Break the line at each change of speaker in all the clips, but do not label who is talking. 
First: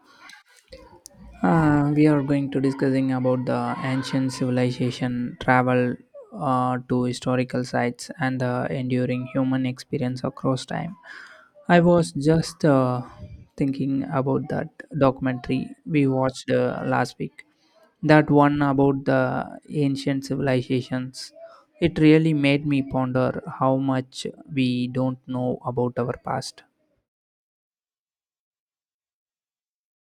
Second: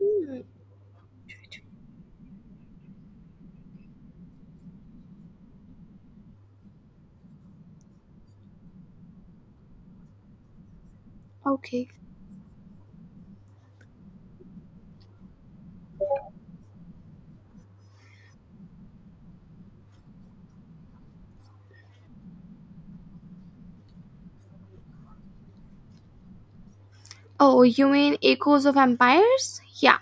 Hmm.
We are going to discussing about the ancient civilization travel to historical sites and the enduring human experience across time. I
Okay.
was just thinking about that documentary we watched last week. That one about the ancient civilizations. It really made me ponder how much we don't know about our past.
Oh, you mean Echoes of Empires? Yeah,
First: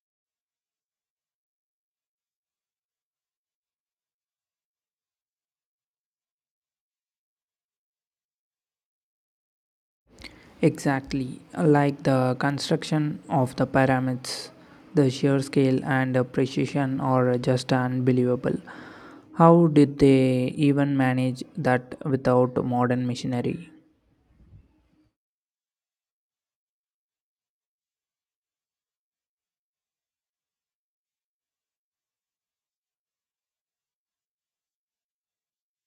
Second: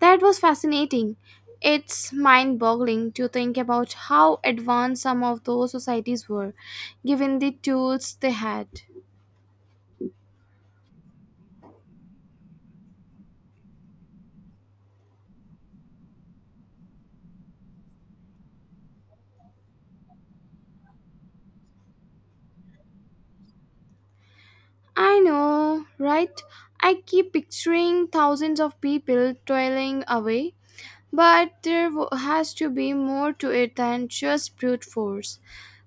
that was fascinating. It's mind boggling to think about how advanced some of those societies were, given the tools they had.
Exactly, like the construction of the pyramids, the sheer scale and precision are just unbelievable. How did they even manage that without modern machinery?
I know, right? I keep picturing thousands of people toiling away, but has to be more to it than just brute force.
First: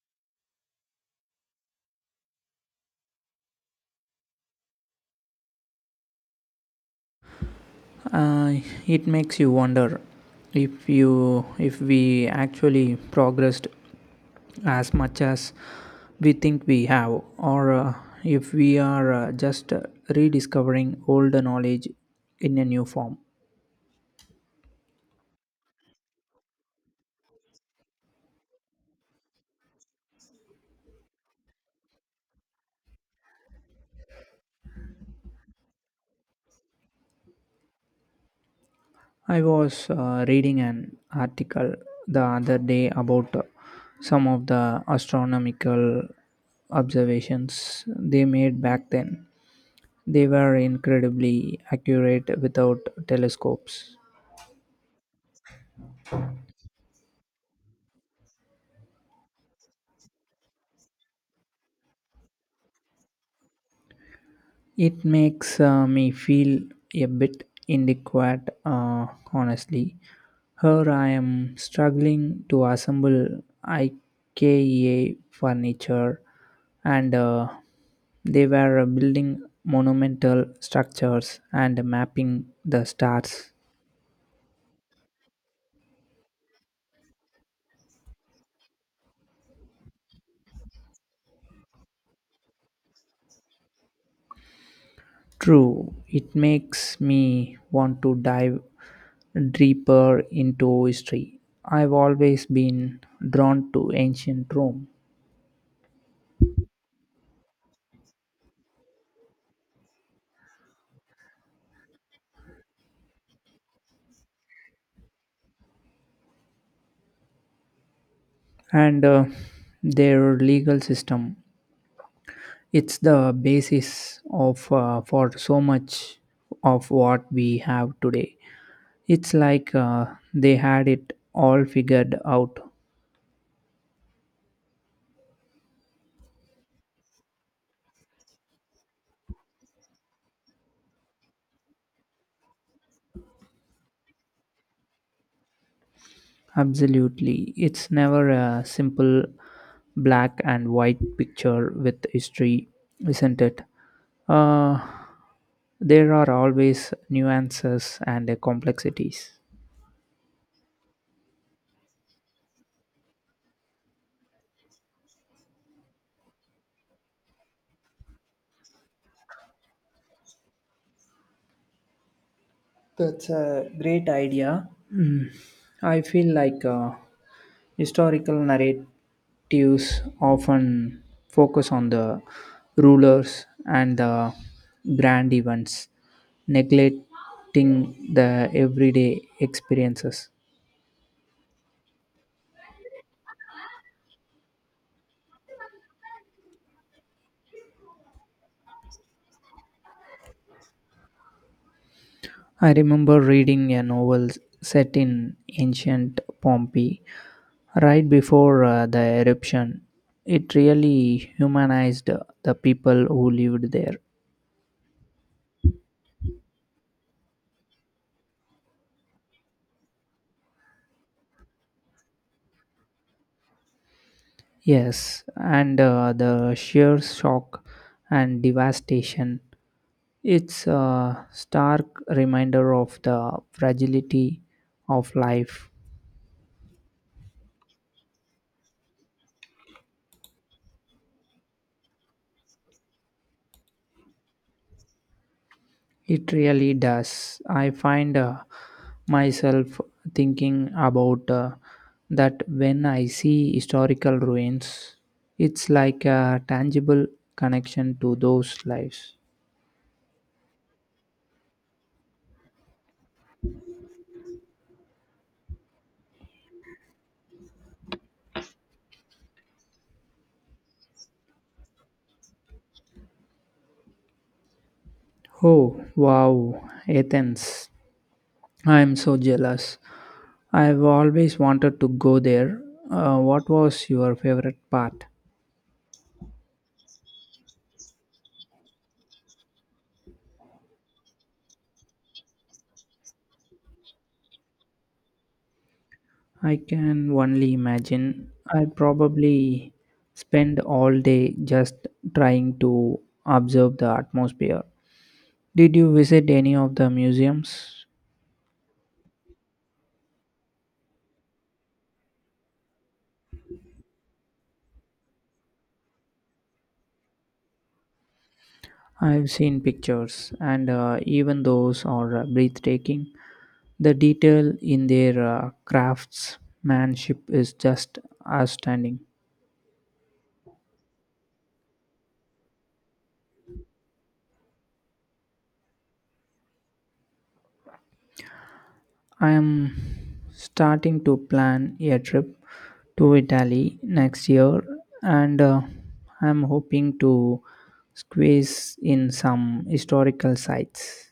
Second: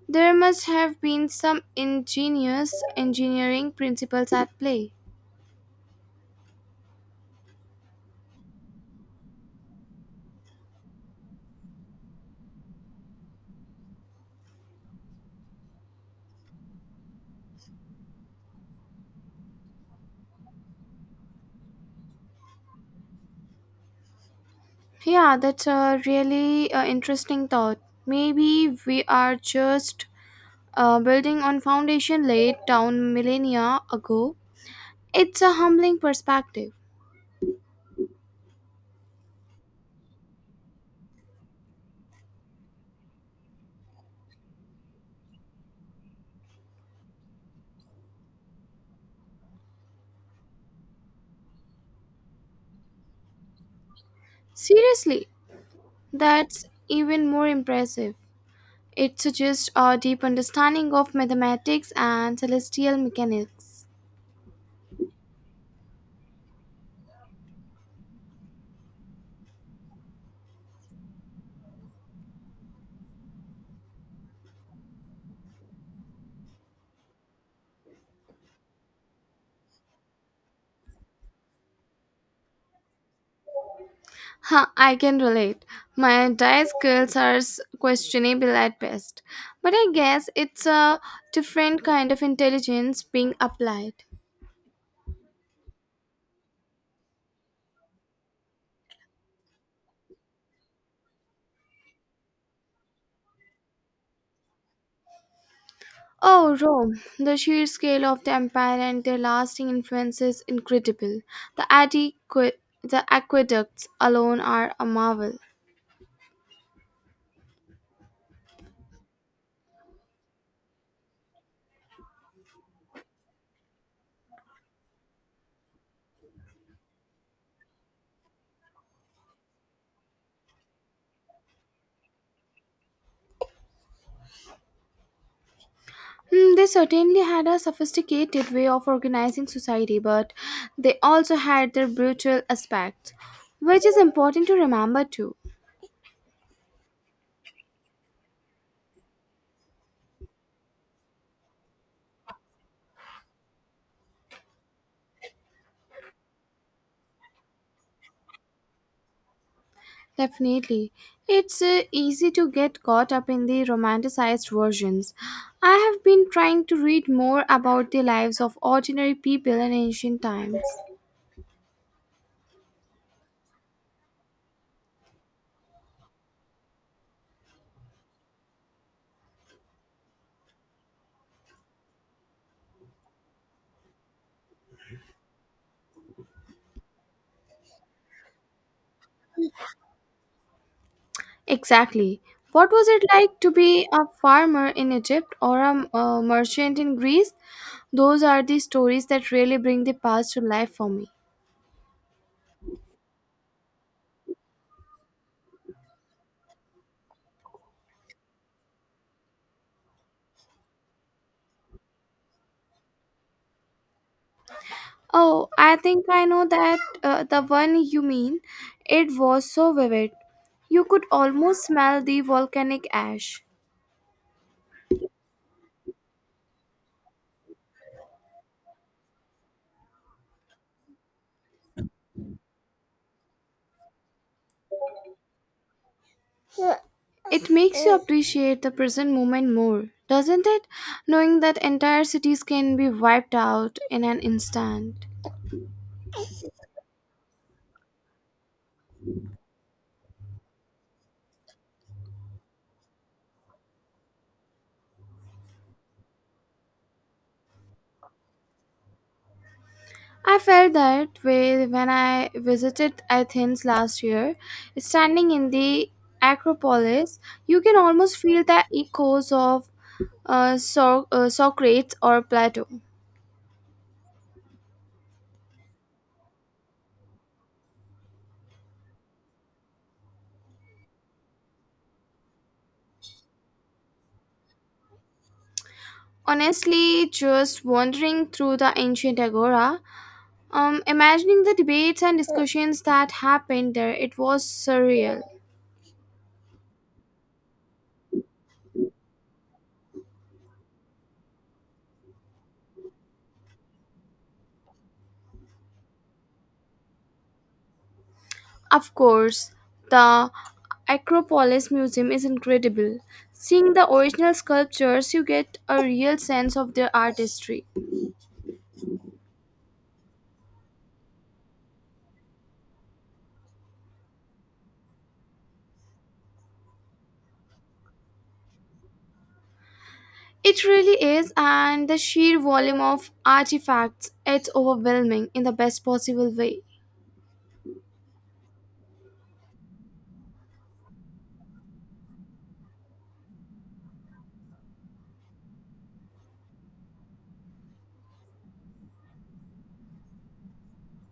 There must have been some ingenious engineering principles at play.
Uh, it makes you wonder if we actually progressed as much as we think we have, or if we are just rediscovering old knowledge in a new form.
Yeah, that's a really interesting thought. Maybe we are just building on foundation laid down millennia ago. It's a humbling perspective.
I was reading an article the other day about some of the astronomical observations they made back then. They were incredibly accurate without telescopes.
Seriously, that's even more impressive. It suggests a deep understanding of mathematics and celestial mechanics.
It makes me feel a bit inadequate, honestly. Here I am struggling to assemble IKEA furniture, and they were building monumental structures and mapping the stars.
Huh, I can relate. My entire skills are s- questionable at best. But I guess it's a different kind of intelligence being applied.
True, it makes me want to dive deeper into history. I've always been drawn to ancient Rome.
Oh, Rome. The sheer scale of the empire and their lasting influence is incredible. The, adequ- the aqueducts alone are a marvel.
And their legal system. It's the basis of for so much of what we have today. It's like they had it all figured out.
Hmm, they certainly had a sophisticated way of organizing society, but they also had their brutal aspect, which is important to remember too.
Absolutely, it's never a simple black and white picture with history, isn't it? Uh, there are always nuances and complexities.
Definitely. It's easy to get caught up in the romanticized versions. I have been trying to read more about the lives of ordinary people in ancient times.
That's a great idea. Mm. I feel like historical narratives often focus on the rulers and the grand events, neglecting the everyday experiences.
Exactly. What was it like to be a farmer in Egypt or a merchant in Greece? Those are the stories that really bring the past to life for me.
I remember reading a novel set in ancient Pompeii right before the eruption. It really humanized the people who lived there.
Oh, I think I know that the one you mean. It was so vivid. You could almost smell the volcanic ash.
Yes, and the sheer shock and devastation. It's a stark reminder of the fragility of life.
It makes you appreciate the present moment more, doesn't it? Knowing that entire cities can be wiped out in an instant.
It really does. I find myself thinking about that when I see historical ruins, it's like a tangible connection to those lives.
I felt that way when I visited Athens last year. Standing in the Acropolis, you can almost feel the echoes of Socrates or Plato.
Oh, wow, Athens. I am so jealous. I've always wanted to go there. What was your favorite part?
Honestly, just wandering through the ancient agora, imagining the debates and discussions that happened there, it was surreal.
I can only imagine. I probably spend all day just trying to observe the atmosphere. Did you visit any of the museums?
Of course, the Acropolis Museum is incredible. Seeing the original sculptures, you get a real sense of their artistry.
I've seen pictures, and even those are breathtaking. The detail in their craftsmanship is just outstanding.
It really is, and the sheer volume of artifacts, it's overwhelming in the best possible way.
I am starting to plan a trip to Italy next year, and I'm hoping to squeeze in some historical sites.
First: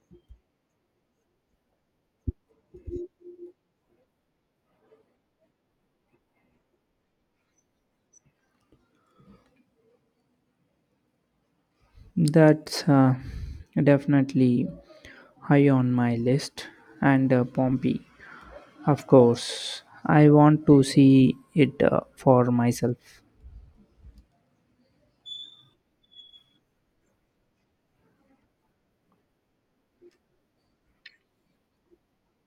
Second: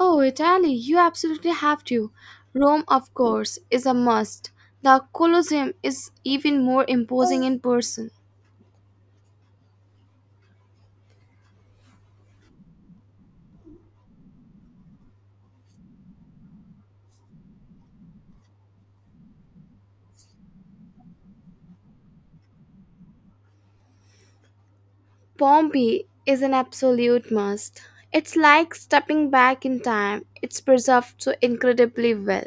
Oh, Italy, you absolutely have to. Rome, of course, is a must. The Colosseum is even more imposing in person.
That's definitely high on my list, and Pompeii, of course. I want to see it for myself.
Pompeii is an absolute must. It's like stepping back in time. It's preserved so incredibly well.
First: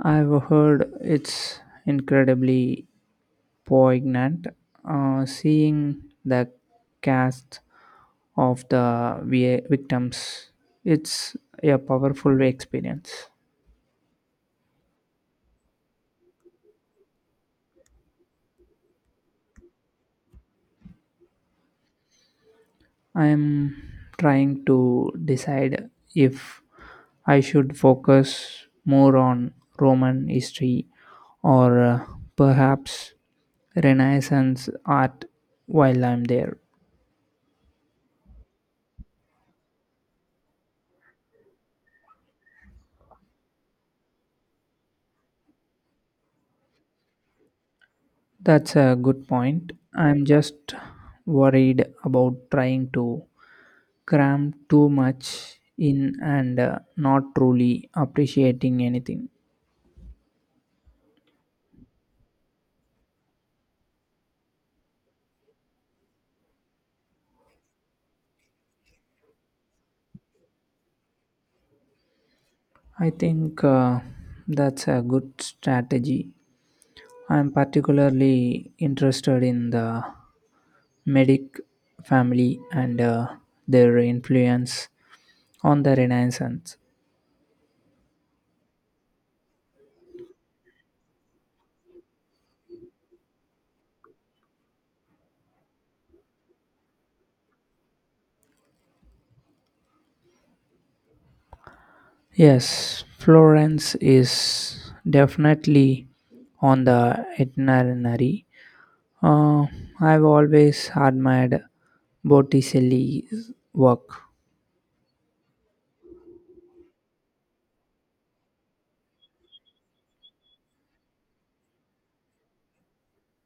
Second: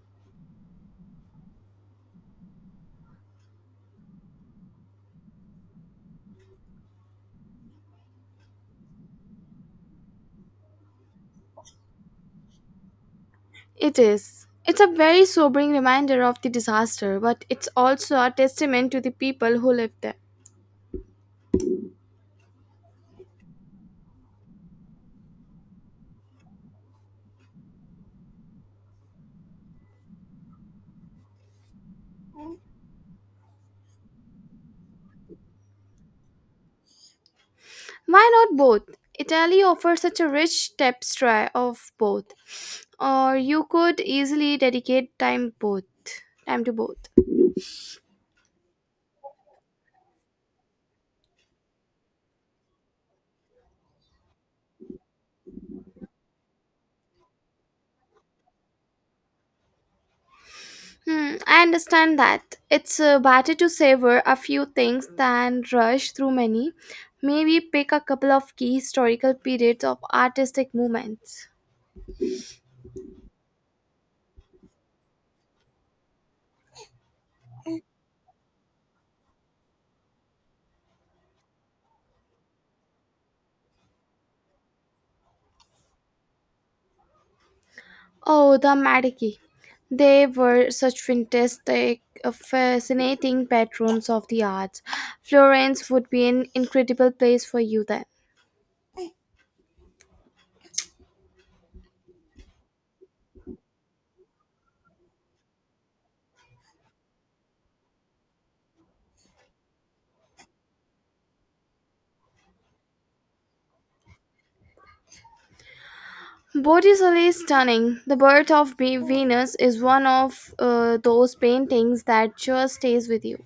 I've heard it's incredibly poignant, seeing the cast of the victims. It's a powerful experience.
It is. It's a very sobering reminder of the disaster, but it's also a testament to the people who lived there.
I'm trying to decide if I should focus more on Roman history or perhaps Renaissance art while I'm there.
Why not both? Italy offers such a rich tapestry of both, or you could easily dedicate time both time to both.
That's a good point. I'm just worried about trying to cram too much in and not truly appreciating anything.
Hmm, I understand that. It's better to savor a few things than rush through many. Maybe pick a couple of key historical periods of artistic movements.
I think that's a good strategy. I'm particularly interested in the Medic family and their influence on the Renaissance.
Oh, the Medici. They were such fascinating patrons of the arts. Florence would be an incredible place for you then.
Yes, Florence is definitely on the itinerary. Uh, I've always admired Botticelli's work.
Botticelli is stunning. The Birth of Venus is one of those paintings that just stays with you.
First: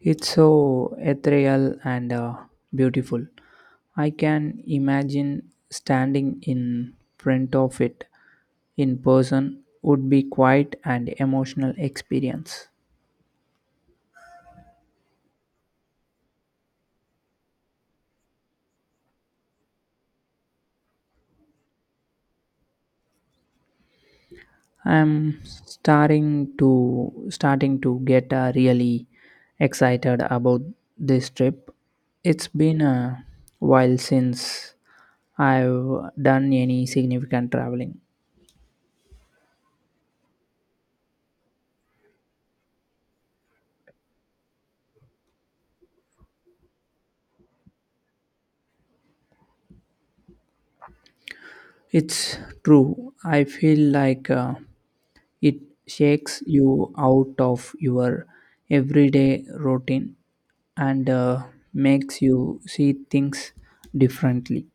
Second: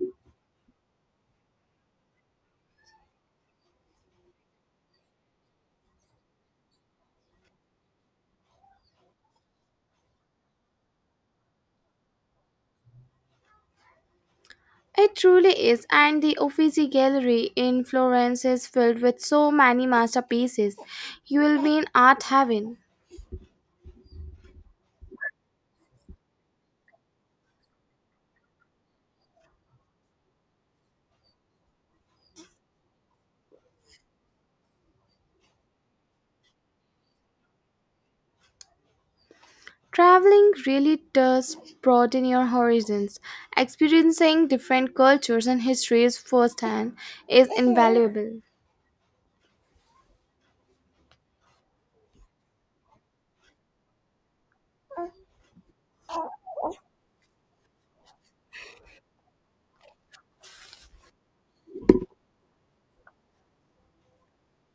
It's so ethereal and beautiful. I can imagine standing in front of it in person would be quite an emotional experience.
It truly is, and the Uffizi Gallery in Florence is filled with so many masterpieces. You will be in art heaven.
I'm starting to starting to get really excited about this trip. It's been a while since I've done any significant traveling.
Traveling really does broaden your horizons. Experiencing different cultures and histories firsthand is invaluable.
It's true. I feel like it shakes you out of your everyday routine and makes you see things differently.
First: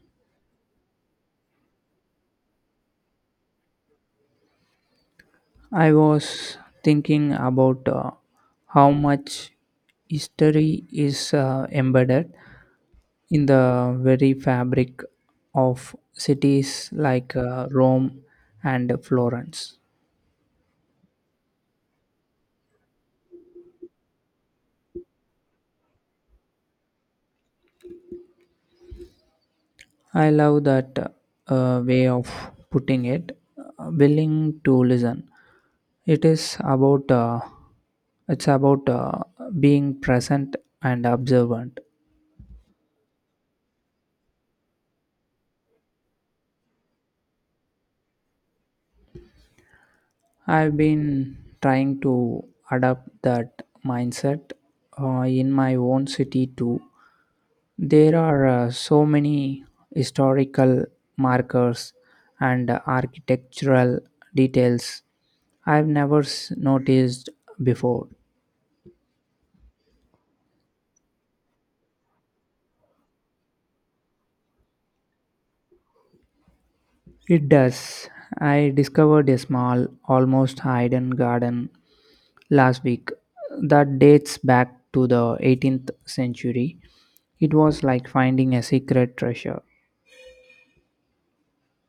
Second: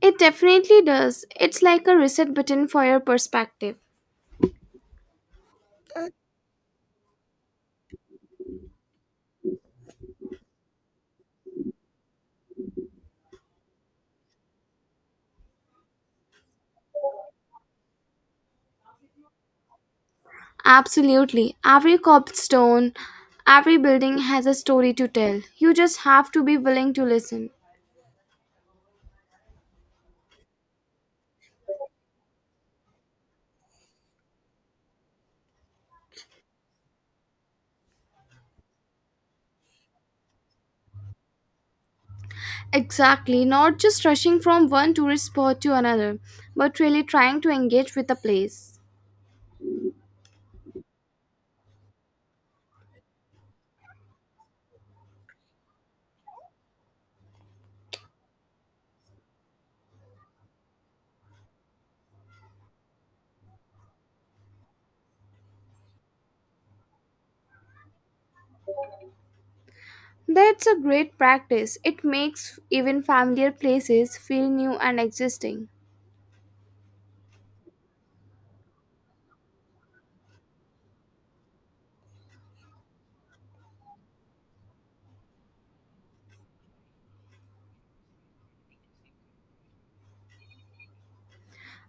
It definitely does. It's like a reset button for your perspective.
I was thinking about how much history is embedded in the very fabric of cities like Rome and Florence.
Absolutely. Every cobblestone, every building has a story to tell. You just have to be willing to listen.
I love that way of putting it, willing to listen. It is about uh, it's about being present and observant.
Exactly, not just rushing from one tourist spot to another, but really trying to engage with the place.
I've been trying to adapt that mindset in my own city too. There are so many historical markers and architectural details I've never noticed before.
That's a great practice. It makes even familiar places feel new and existing.
It does. I discovered a small, almost hidden garden last week that dates back to the 18th century. It was like finding a secret treasure.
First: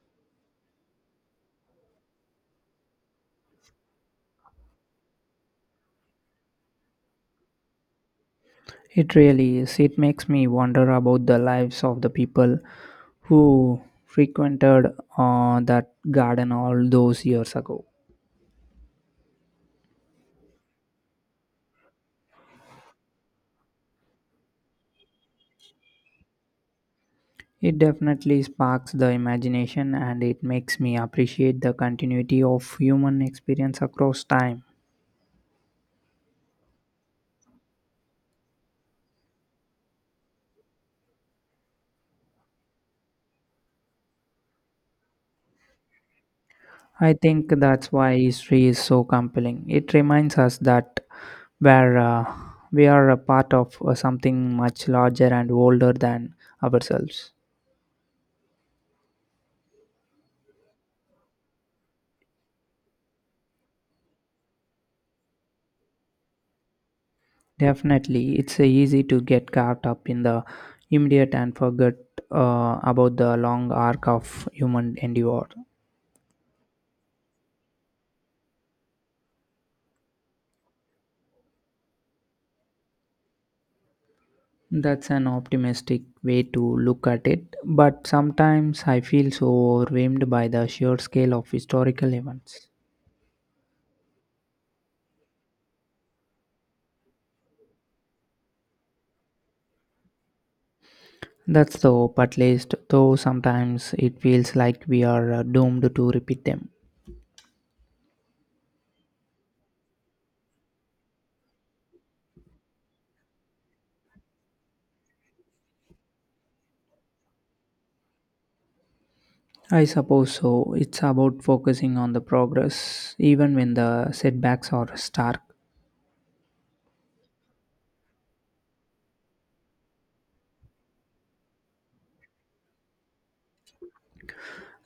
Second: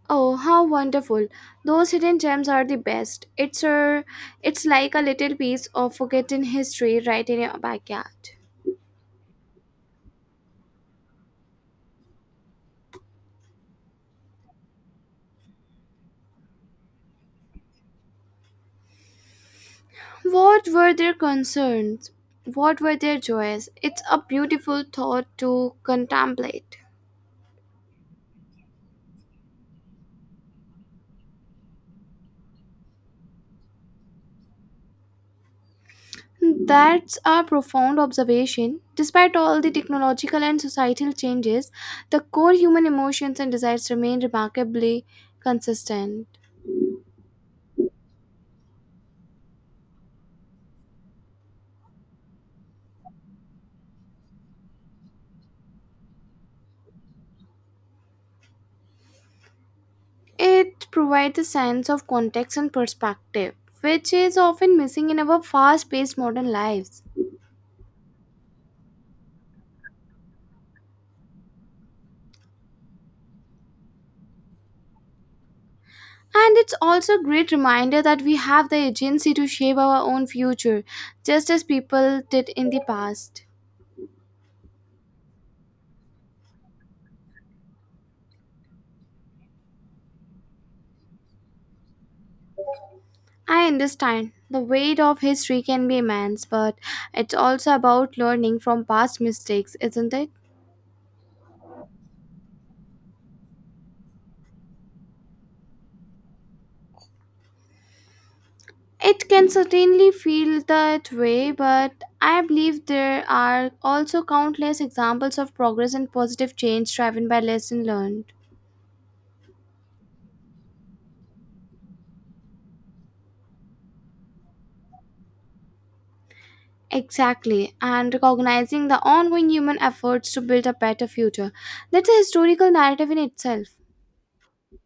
Oh, how wonderful. Those hidden gems are the best. It's like a little piece of forgotten history right in your backyard.
It really is. It makes me wonder about the lives of the people who frequented that garden all those years ago.
What were their concerns? What were their joys? It's a beautiful thought to contemplate.
It definitely sparks the imagination, and it makes me appreciate the continuity of human experience across time.
That's a profound observation. Despite all the technological and societal changes, the core human emotions and desires remain remarkably consistent.
I think that's why history is so compelling. It reminds us that we're, uh, we are a part of something much larger and older than ourselves.
It provides a sense of context and perspective, which is often missing in our fast paced modern lives.
Definitely, it's easy to get caught up in the immediate and forget about the long arc of human endeavor.
And it's also a great reminder that we have the agency to shape our own future, just as people did in the past.
That's an optimistic way to look at it, but sometimes I feel so overwhelmed by the sheer scale of historical events.
I understand the weight of history can be immense, but it's also about learning from past mistakes, isn't it?
That's the hope, at least, though sometimes it feels like we are doomed to repeat them.
It can certainly feel that way, but I believe there are also countless examples of progress and positive change driven by lesson learned.
I suppose so. It's about focusing on the progress, even when the setbacks are stark.
Exactly, and recognizing the ongoing human efforts to build a better future. That's a historical narrative in itself.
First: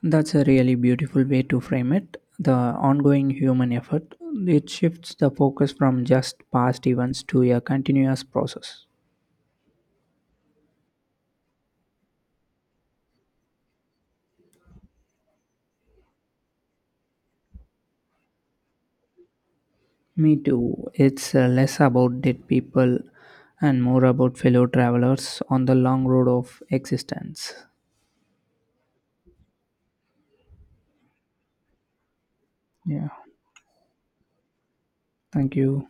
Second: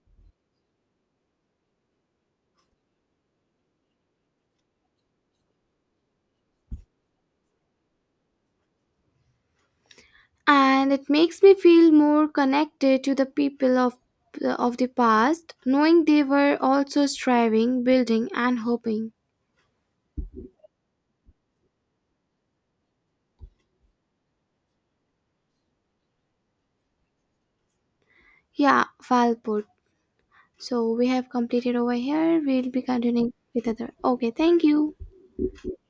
That's a really beautiful way to frame it. The ongoing human effort. It shifts the focus from just past events to a continuous process.
And it makes me feel more connected to the people of the past, knowing they were also striving, building and hoping.
Me too. It's less about dead people and more about fellow travelers on the long road of existence.
Yeah, well, so we have completed over here. We'll be
Yeah.
continuing with other. Okay, thank you.
Thank you.